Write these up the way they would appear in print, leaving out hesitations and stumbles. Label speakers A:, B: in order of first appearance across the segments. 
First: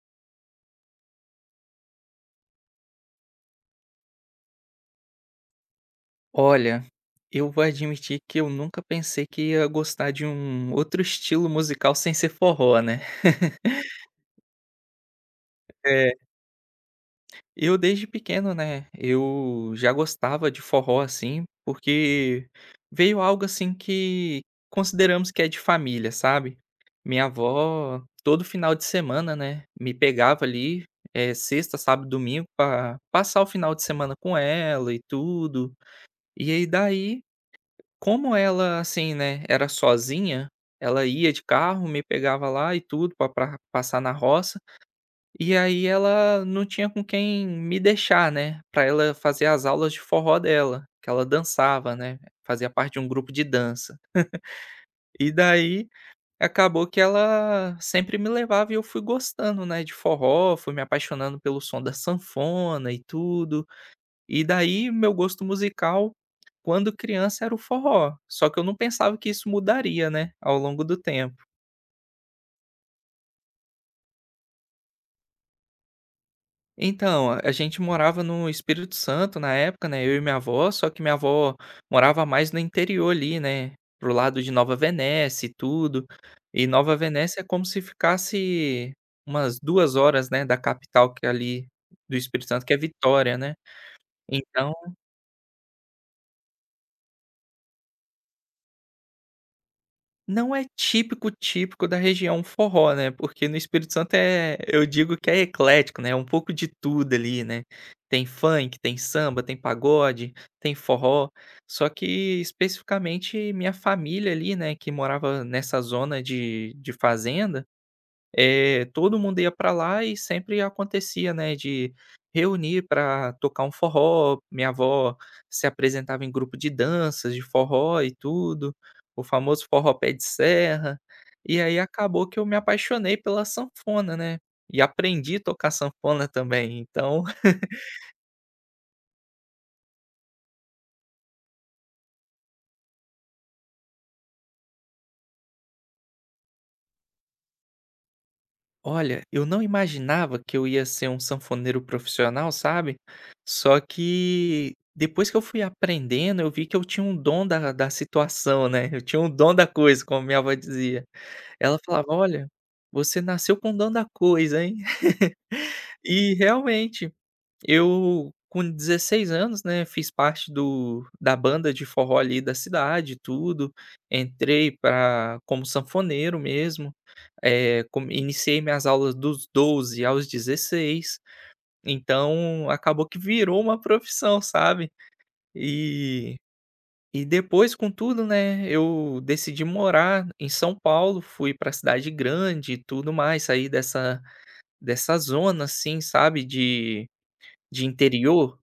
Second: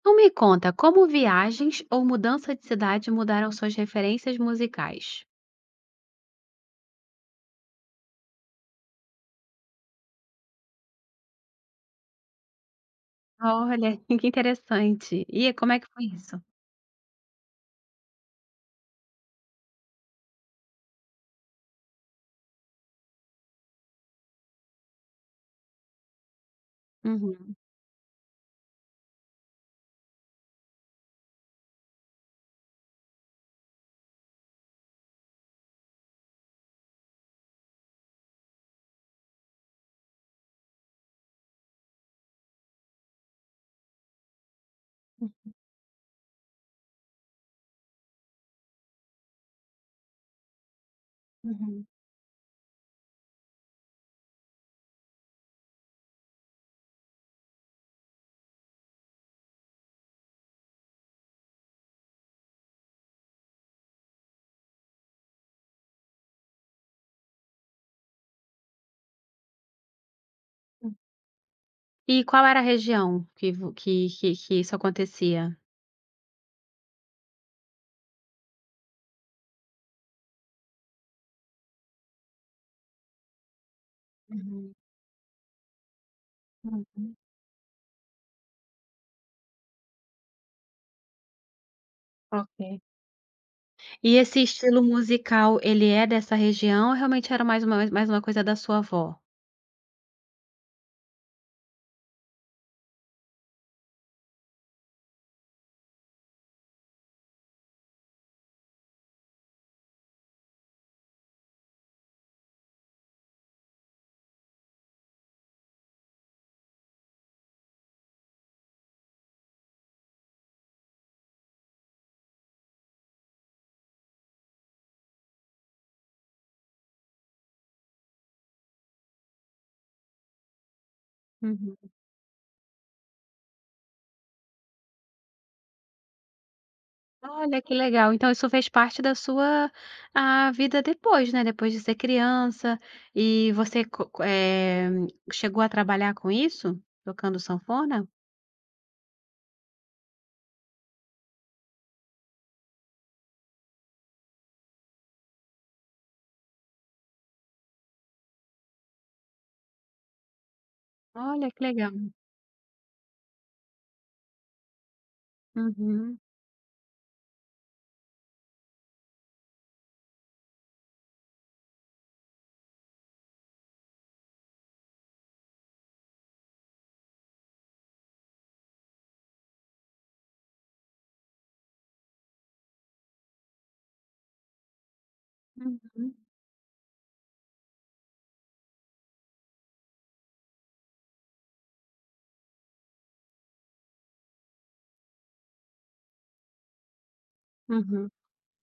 A: Então me conta, como viagens ou mudança de cidade mudaram suas referências musicais?
B: Olha, eu vou admitir que eu nunca pensei que ia gostar de um outro estilo musical sem ser forró, né.
A: Olha, que interessante. E como é que foi
B: Eh,
A: isso?
B: eu desde pequeno, né, eu já gostava de forró, assim, porque veio algo, assim, que consideramos que é de família, sabe. Minha
A: Uhum.
B: avó, todo final de semana, né, me pegava ali, sexta, sábado, domingo, pra passar o final de semana com ela e tudo. E aí daí Como ela, assim, né, era sozinha, ela ia de carro, me pegava lá e tudo pra passar na roça, e aí ela não tinha com quem me deixar, né, pra ela fazer as aulas de forró dela, que ela
A: Uhum.
B: dançava, né, fazia parte de um grupo de dança. E daí, acabou que ela sempre me levava e eu fui gostando, né, de forró, fui me apaixonando pelo som da sanfona e tudo. E daí meu gosto musical, quando criança, era o forró, só que eu não pensava que isso mudaria, né, ao longo do tempo.
A: E qual era a região que vo que isso acontecia?
B: Então, a gente morava no Espírito Santo na época, né, eu e minha avó, só que minha avó morava mais no interior ali, né, pro lado de
A: Uhum.
B: Nova Venécia e tudo. E Nova
A: Uhum.
B: Venécia é como se ficasse umas 2 horas, né, da capital que é ali do Espírito Santo, que é
A: Ok.
B: Vitória, né.
A: E esse
B: Então,
A: estilo musical, ele é dessa região ou realmente era mais uma coisa da sua avó?
B: não é típico, típico da região forró, né, porque no Espírito Santo eu digo que é eclético, né, é um pouco de tudo ali, né. Tem funk, tem samba, tem pagode, tem forró, só que especificamente minha família ali, né, que morava nessa zona de fazenda, todo mundo ia para lá e sempre acontecia, né, de reunir para tocar um forró. Minha avó se apresentava em grupo de danças, de forró e tudo, o famoso forró pé de serra. E aí
A: Uhum.
B: acabou que eu me apaixonei pela sanfona, né, e aprendi a tocar sanfona também, então.
A: Olha, que legal. Então isso fez parte da sua, a vida depois, né, depois de ser criança e você chegou a trabalhar com isso? Tocando sanfona?
B: Olha, eu não imaginava que eu ia ser um sanfoneiro profissional, sabe. Só que depois que eu fui aprendendo, eu vi que eu tinha um dom da situação, né, eu tinha um dom da coisa, como minha avó dizia.
A: Olha, que
B: Ela
A: legal.
B: falava: "Olha, você nasceu com o dom da coisa, hein".
A: Uhum,
B: E realmente, eu com 16 anos, né, fiz parte do da banda de forró ali da cidade tudo, entrei pra como sanfoneiro mesmo. Eh, com Iniciei minhas aulas dos 12 aos 16, então acabou que virou uma profissão, sabe.
A: uhum,
B: E e depois contudo, né, eu decidi morar em São Paulo, fui pra cidade grande e tudo mais, saí dessa zona, assim, sabe, de
A: uhum.
B: interior,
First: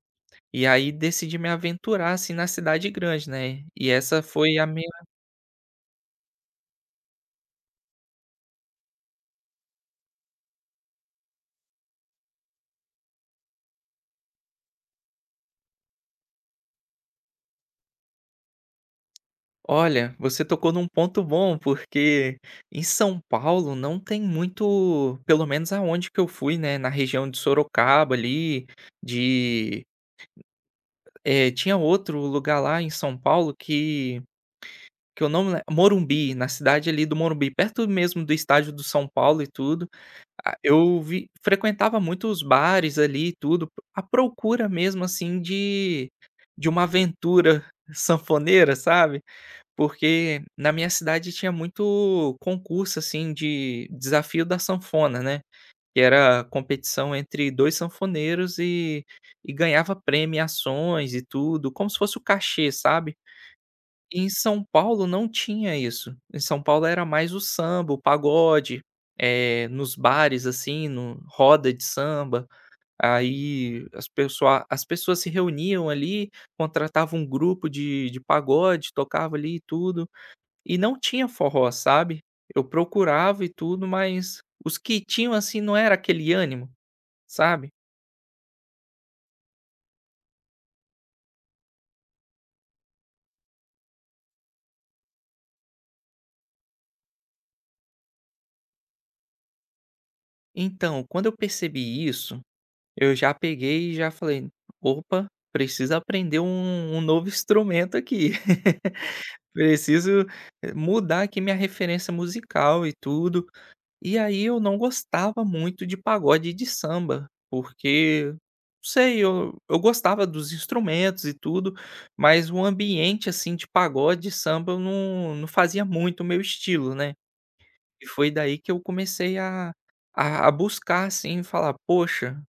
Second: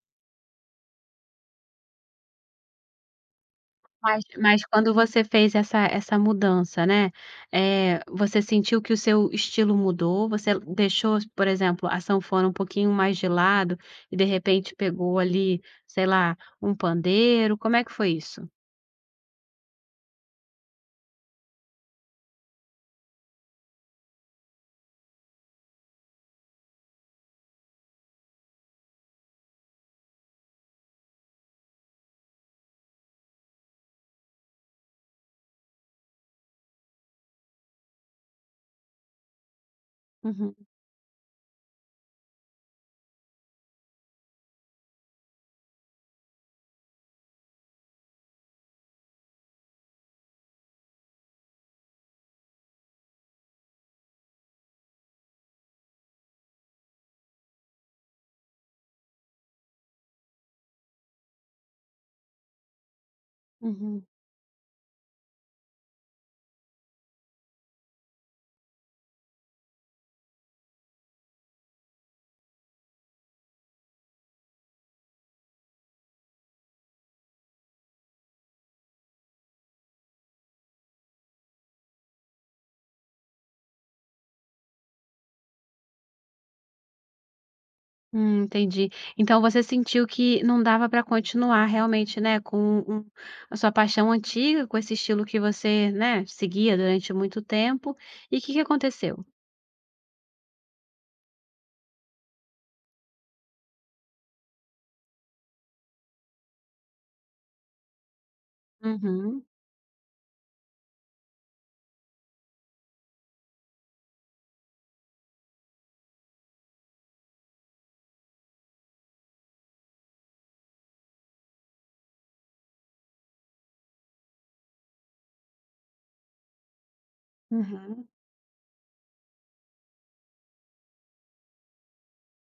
B: e aí decidi me aventurar, assim, na cidade grande, né. E essa
A: Mas
B: foi
A: mas
B: a.
A: quando você fez essa mudança, né, você sentiu que o seu estilo mudou? Você deixou, por exemplo, a sanfona um pouquinho mais de lado e de repente pegou ali, sei lá, um pandeiro, como é que foi isso?
B: Olha, você tocou num ponto bom, porque em São Paulo não tem muito, pelo menos aonde que eu fui, né, na região de Sorocaba ali, de tinha outro lugar lá em São Paulo que eu não me le Morumbi, na cidade ali do Morumbi, perto mesmo do estádio do São Paulo e tudo.
A: Uhum.
B: Ah, eu vi frequentava muito os bares ali e tudo, à procura mesmo, assim, de uma aventura sanfoneira, sabe? Porque na minha cidade tinha muito concurso, assim, de desafio da sanfona, né, que era competição entre 2 sanfoneiros e ganhava premiações e tudo, como se fosse o cachê, sabe.
A: Uhum.
B: E em São Paulo não tinha isso. Em São Paulo era mais o samba, o pagode, nos bares, assim, no roda de samba, aí as pessoas se reuniam ali, contratavam um grupo de pagode, tocava ali e tudo. E não tinha forró, sabe. Eu procurava e tudo, mas os que tinham, assim, não era aquele ânimo, sabe.
A: Entendi. Então você sentiu que não dava para continuar realmente, né, com a sua paixão antiga, com esse estilo que você, né, seguia durante muito tempo. E o que que aconteceu?
B: Então, quando eu percebi isso, eu já peguei e já falei: "Opa, preciso aprender um novo instrumento aqui.
A: Uhum,
B: Preciso mudar aqui minha referência musical e tudo". E aí eu não gostava muito de pagode e de samba, porque, sei, eu gostava dos instrumentos e tudo, mas o ambiente assim de pagode e samba eu não, não fazia muito o meu estilo, né?
A: uhum.
B: E foi daí que eu comecei a buscar assim, falar, poxa,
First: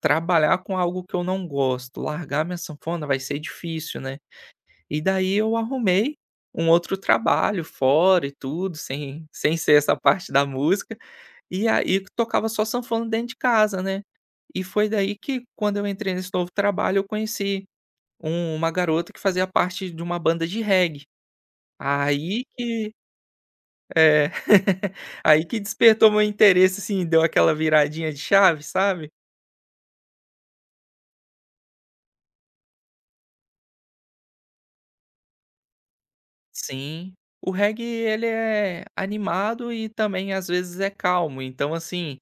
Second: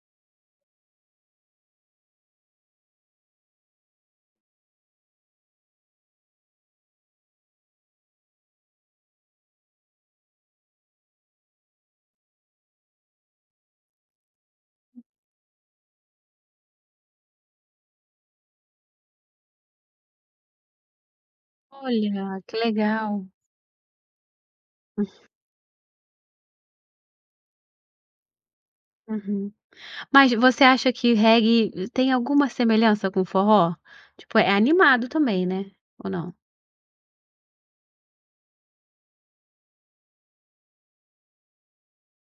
B: trabalhar com algo que eu não gosto, largar minha sanfona vai ser difícil, né? E daí eu arrumei um outro trabalho fora e tudo, sem ser essa parte da música, e aí tocava só sanfona dentro de casa, né. E foi daí que quando eu entrei nesse novo trabalho eu conheci uma garota que fazia parte de uma banda de reggae.
A: Olha,
B: Aí
A: que
B: que
A: legal.
B: é, aí que despertou meu interesse, assim, deu aquela viradinha de chave, sabe?
A: Uhum. Mas você acha que reggae tem alguma semelhança com forró? Tipo, é animado também, né, ou não?
B: Sim. O reggae ele é animado e também às vezes é calmo, então assim,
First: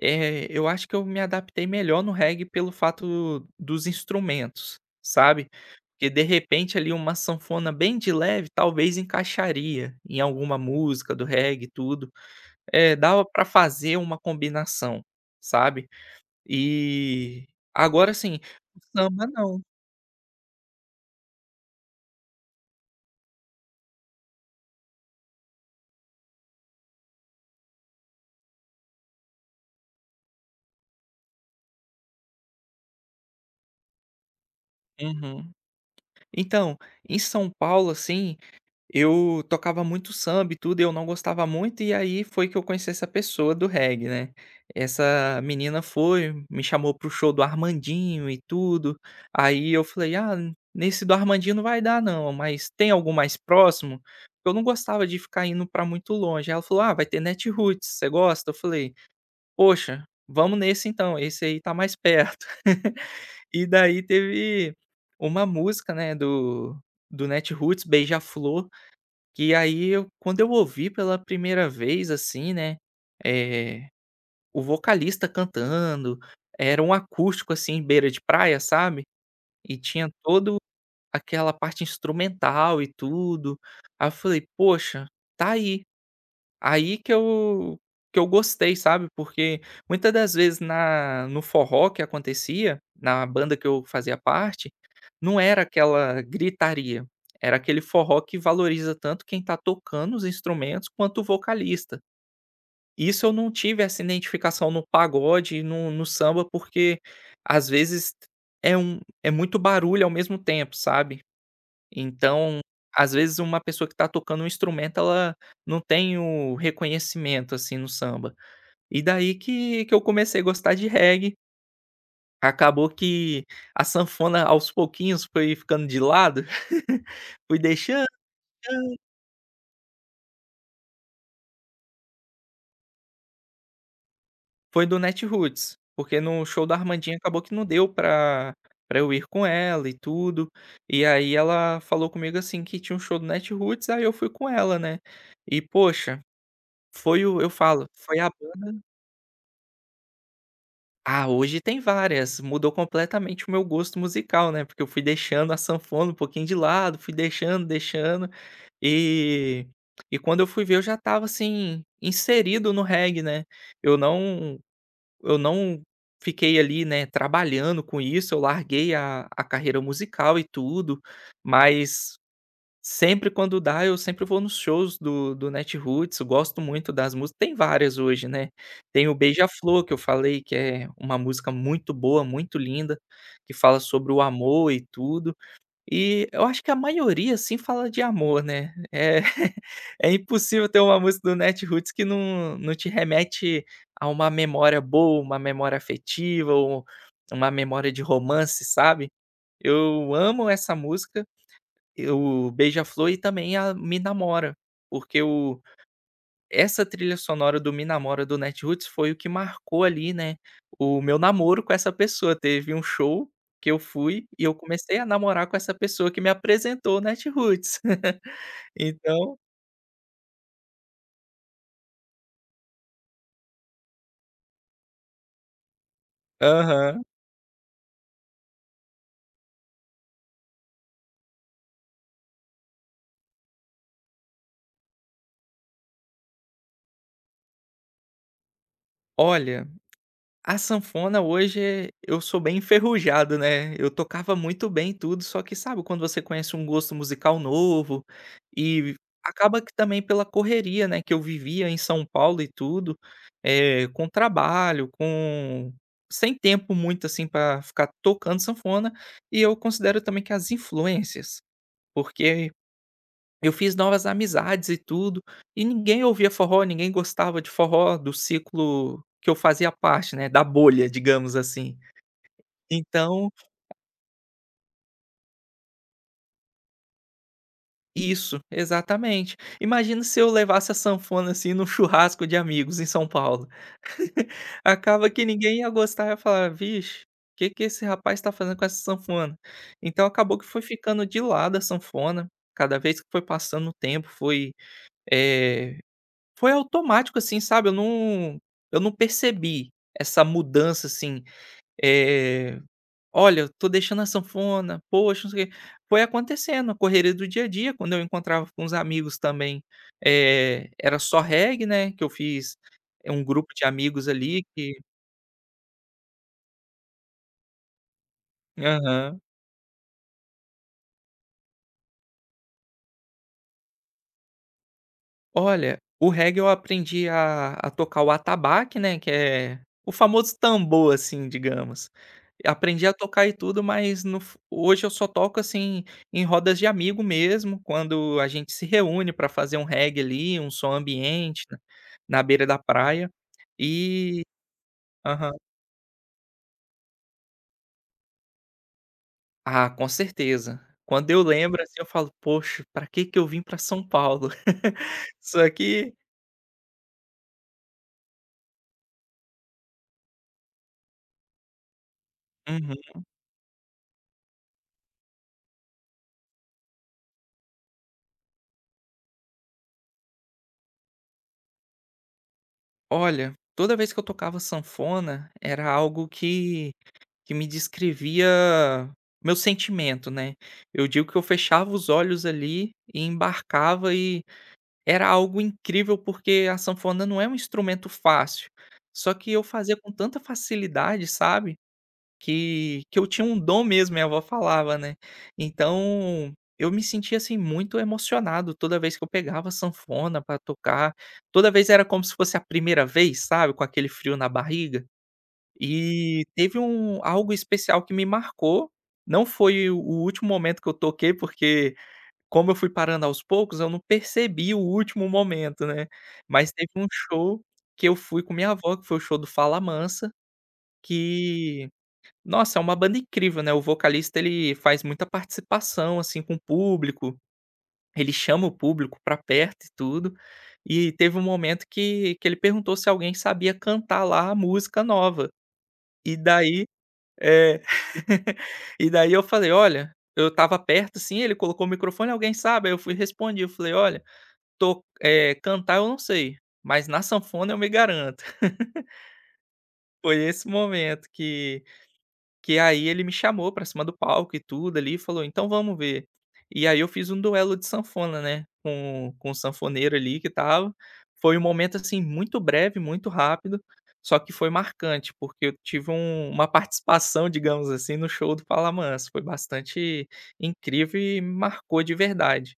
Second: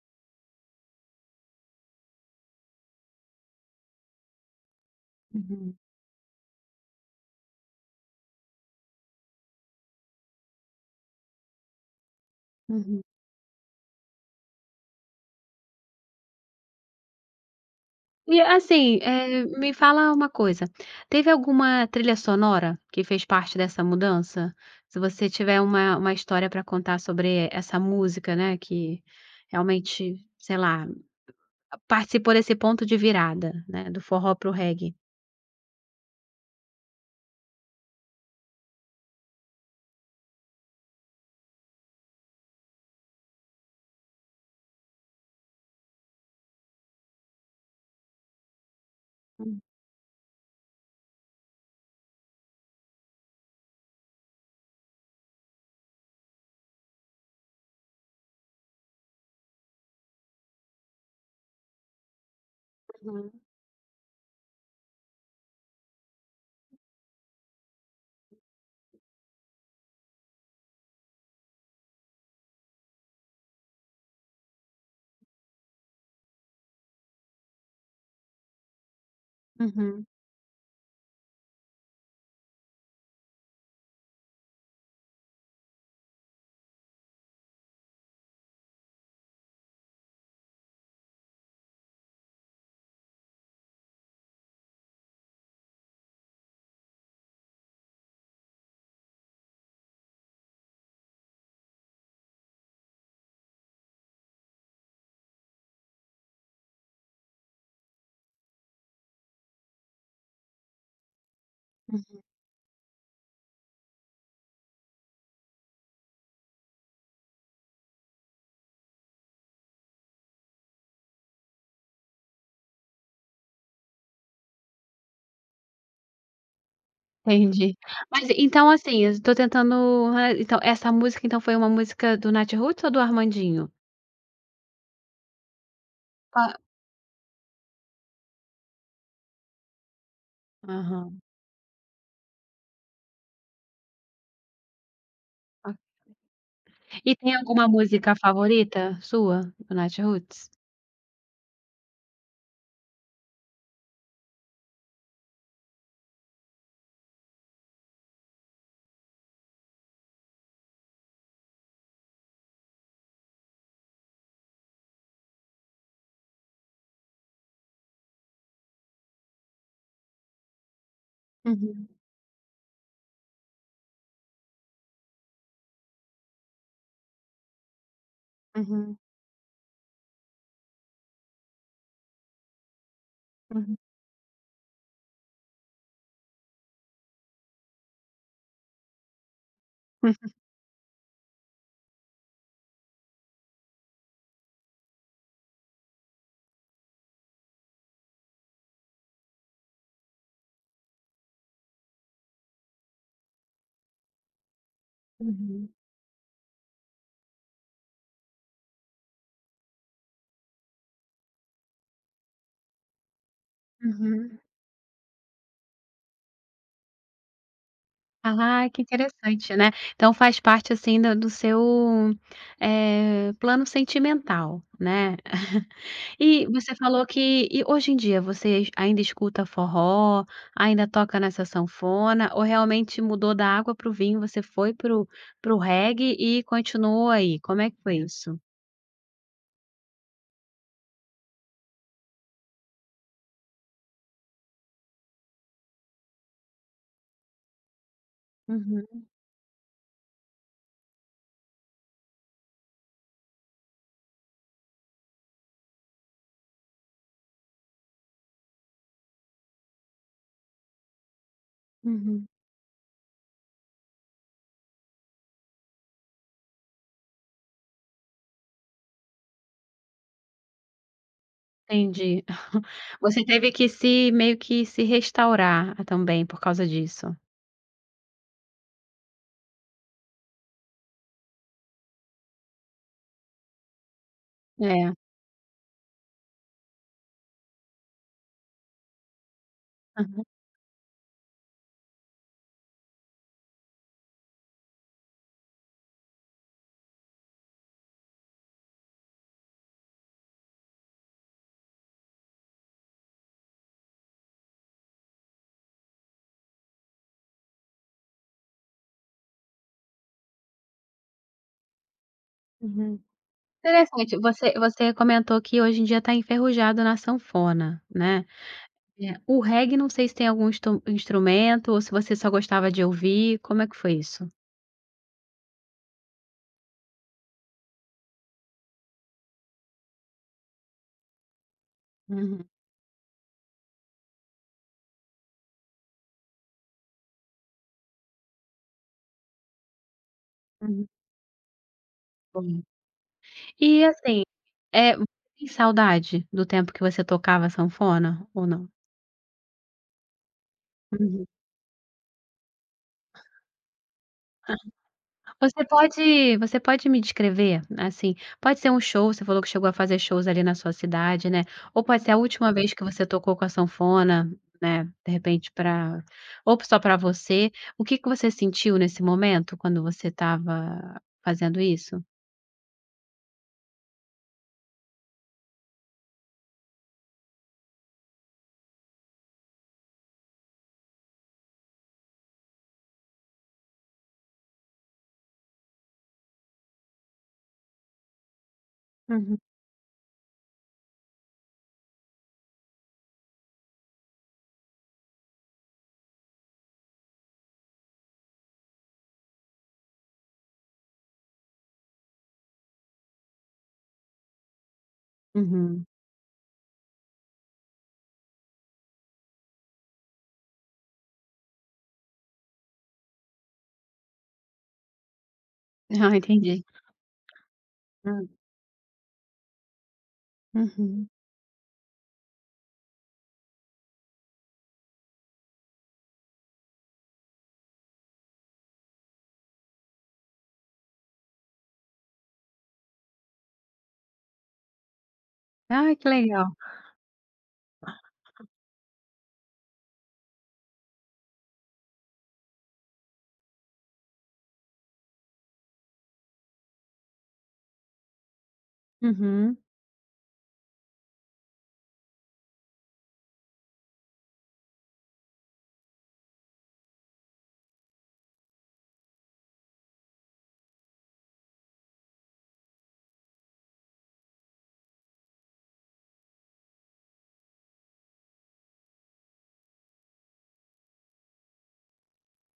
B: eu acho que eu me adaptei melhor no reggae pelo fato dos instrumentos, sabe.
A: Uhum,
B: Que de repente ali uma sanfona bem de leve talvez encaixaria em alguma música do reggae e tudo, é
A: uhum.
B: dava pra fazer uma combinação, sabe. E agora assim,
A: E
B: o
A: assim,
B: samba não.
A: me fala uma coisa, teve alguma trilha sonora que fez parte dessa mudança? Se você tiver uma história para contar sobre essa música, né, que realmente, sei lá, participou desse ponto de virada, né, do forró pro o reggae.
B: Uhum. Então, em São Paulo assim, eu tocava muito samba e tudo, e eu não gostava muito, e aí foi que eu conheci essa pessoa do reggae, né. Essa menina foi, me chamou pro show do Armandinho e tudo, aí eu falei: "Ah, nesse do Armandinho não vai dar não, mas tem algum mais próximo?" Eu não gostava de ficar indo pra muito longe. Aí ela falou: "Ah, vai ter Netroots, você gosta?" Eu falei: "Poxa, vamos nesse então, esse aí tá mais perto".
A: Uhum,
B: E daí teve uma música, né, do Netroots, Beija-Flor, que aí eu quando eu ouvi pela primeira vez, assim, né, eh, o vocalista cantando, era um acústico, assim, beira de praia, sabe, e
A: uhum,
B: tinha todo aquela parte instrumental e tudo. Aí eu falei: "Poxa, tá aí". Aí que eu gostei, sabe, porque muitas das vezes na no forró que acontecia, na banda que eu fazia parte, não era aquela gritaria, era aquele forró que valoriza tanto quem tá tocando os instrumentos quanto o vocalista. Isso eu não tive essa identificação no pagode e no samba, porque às vezes é muito barulho ao mesmo tempo, sabe.
A: uhum,
B: Então, às vezes uma pessoa que está tocando um instrumento, ela não tem o reconhecimento, assim, no samba. E daí que eu comecei a gostar de reggae, acabou que a sanfona aos pouquinhos foi ficando de lado, fui
A: entendi.
B: deixando.
A: Mas então, assim, eu tô tentando ah, então essa música, então, foi uma música do Natiruts ou do Armandinho?
B: Foi do Netroots, porque no
A: Qua
B: show da Armandinha acabou que não deu pra eu ir com ela e tudo, e
A: aham,
B: aí ela falou comigo, assim, que tinha um show do Netroots, aí eu fui com ela, né. E
A: ok.
B: poxa,
A: E
B: foi
A: tem
B: o eu
A: alguma
B: falo,
A: música
B: foi a banda.
A: favorita sua, do Natiruts?
B: Ah, hoje tem várias. Mudou completamente o meu gosto musical, né, porque eu fui deixando a sanfona um pouquinho de lado, fui deixando, deixando, e e quando eu fui ver eu já estava, assim, inserido no reggae, né. Eu não eu não fiquei ali, né, trabalhando com isso, eu larguei a carreira musical e tudo,
A: Uhum,
B: mas sempre quando dá, eu sempre vou nos shows do Netroots, eu gosto muito das músicas, tem várias hoje, né.
A: uhum,
B: Tem o Beija-Flor, que eu falei, que é uma música muito boa, muito linda, que
A: uhum,
B: fala sobre o amor e tudo. E eu acho que a maioria, assim, fala de amor, né. É é impossível ter uma música do Netroots que não te remete a uma memória boa, uma memória afetiva ou uma memória de romance, sabe. Eu amo essa música, o Beija-Flor, e também a Me Namora, porque o
A: uhum,
B: essa trilha sonora do Me Namora do Netroots foi o que marcou ali, né, o meu namoro com essa pessoa. Teve um show que eu fui
A: uhum.
B: e eu comecei a namorar com essa pessoa que me apresentou o Natiruts.
A: Ah, que
B: Então
A: interessante, né. Então faz parte, assim, da do seu, plano sentimental, né. E você
B: aham.
A: falou que hoje em dia você ainda escuta forró, ainda toca nessa sanfona ou realmente mudou da água para o vinho, você foi para o reggae e continuou aí, como é que foi isso?
B: Olha, a sanfona hoje eu sou bem enferrujado, né, eu tocava muito bem tudo, só que sabe quando você conhece um gosto musical novo, e
A: Uhum,
B: acaba que também pela correria, né, que eu vivia em São Paulo e tudo, com trabalho, com sem tempo muito, assim, para ficar tocando sanfona, e eu considero também que as influências,
A: uhum.
B: porque eu fiz novas amizades e tudo, e ninguém ouvia forró, ninguém gostava de forró do ciclo que eu fazia parte, né, da bolha, digamos assim.
A: Entendi. Você
B: Então
A: teve que se meio que se restaurar ah, também por causa disso.
B: isso, exatamente. Imagina se eu levasse a sanfona, assim, num churrasco de amigos em São Paulo.
A: É.
B: Acaba que ninguém ia gostar, ia falar: "Vixe, o que que esse rapaz está fazendo com essa sanfona?". Então
A: Aham.
B: acabou que foi ficando de lado a sanfona, cada vez que foi passando o tempo foi, eh foi automático, assim, sabe, eu não percebi essa mudança, assim, eh, "Olha, eu tô deixando a sanfona, poxa, não sei o quê". Foi acontecendo, a correria do dia a dia, quando eu encontrava com os amigos também, era só reggae, né, que eu fiz.
A: Uhum.
B: É um grupo de amigos
A: Interessante,
B: ali
A: você
B: que.
A: você comentou que hoje em dia está enferrujado na sanfona, né. O reggae não sei se tem algum instrumento ou se você só gostava de ouvir, como é que foi isso?
B: Olha, o reggae eu aprendi a tocar o atabaque, né, que é o famoso tambor, assim, digamos.
A: Uhum,
B: Aprendi a tocar e tudo, mas no f hoje eu só toco, assim, em rodas de amigo mesmo, quando a gente se reúne para fazer um reggae ali, um som
A: uhum,
B: ambiente, na beira da
A: bom.
B: praia.
A: E
B: E
A: assim, você
B: aham.
A: tem saudade do tempo que você tocava sanfona ou não?
B: Ah, com certeza. Quando eu
A: Uhum.
B: lembro, assim, eu falo: "Poxa, pra que que eu vim pra São Paulo?" Só
A: Você
B: que.
A: pode você pode me descrever, assim, pode ser um show, você falou que chegou a fazer shows ali na sua cidade, né, ou pode ser a última vez
B: Uhum.
A: que você tocou com a sanfona, né, de repente para, ou só para você. O que que você sentiu nesse momento quando você estava fazendo isso?
B: Olha, toda vez que eu tocava sanfona, era algo que me descrevia meu sentimento, né. Eu digo que eu fechava os olhos ali e embarcava e era algo incrível, porque a sanfona não é um instrumento fácil, só que
A: Uhum,
B: eu fazia com tanta facilidade, sabe. Que eu tinha um dom mesmo, minha avó falava, né. Então, eu me sentia, assim, muito emocionado toda vez que eu pegava a sanfona para tocar, toda vez era como se fosse a primeira vez, sabe, com aquele frio na barriga.
A: uhum.
B: E teve um algo especial que me marcou, não foi o último momento que eu toquei, porque como eu fui parando aos poucos, eu não percebi o último momento, né.
A: Ah,
B: Mas
A: entendi.
B: teve um show que eu
A: Hã,
B: fui com minha avó, que foi o show do Fala Mansa,
A: uhum.
B: que nossa, é uma banda incrível, né, o vocalista ele faz muita participação, assim, com o público, ele chama o público pra perto e tudo. E teve um momento que ele perguntou se alguém sabia cantar lá a música nova.
A: Ah, que
B: E
A: legal.
B: daí é. E daí eu falei: "Olha", eu estava perto, assim, ele colocou o microfone: "Alguém sabe?" Aí eu fui e respondi, eu falei: "Olha, cantar eu não sei, mas na sanfona eu me garanto".
A: Uhum.
B: Foi esse momento que. Que aí ele me chamou pra cima do palco e tudo ali e falou: "Então vamos ver". E aí eu fiz um duelo de sanfona, né, com o sanfoneiro ali que estava. Foi um momento, assim, muito breve, muito rápido, só que foi marcante, porque eu tive uma participação, digamos assim, no show do Falamansa. Foi bastante incrível e me marcou de verdade.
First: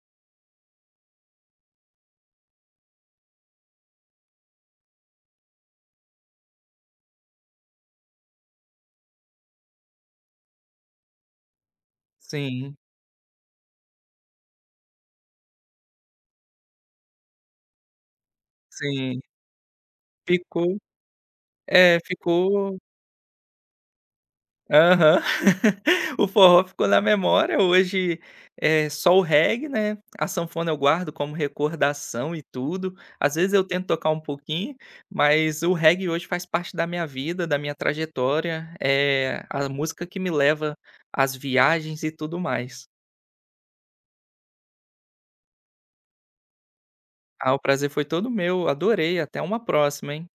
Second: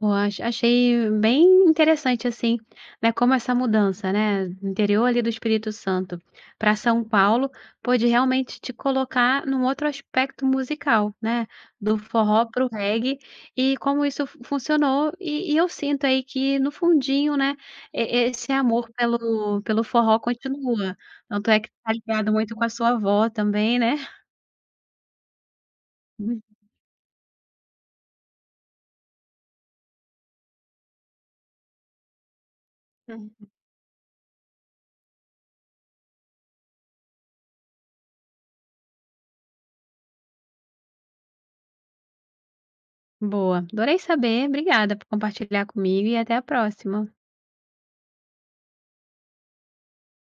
A: Eu achei bem interessante, assim, né, como essa mudança, né, do interior ali do Espírito Santo para São Paulo, pôde realmente te colocar num outro aspecto musical, né, do forró pro
B: Sim,
A: reggae e como isso fu funcionou. E eu sinto aí que no fundinho, né, e esse amor
B: sim.
A: pelo forró
B: Ficou
A: continua, tanto é que tá
B: é,
A: ligado muito com a
B: ficou
A: sua avó também, né.
B: Aham. O forró ficou na memória, hoje é só o reggae, né, a sanfona eu guardo como recordação e tudo. Às vezes eu tento tocar um pouquinho, mas o reggae hoje faz parte da minha vida, da minha trajetória, é a música que me leva às viagens e tudo mais.
A: Boa, adorei saber, obrigada por compartilhar comigo e até a próxima.
B: Ah, o prazer foi todo meu, adorei, até uma próxima, hein.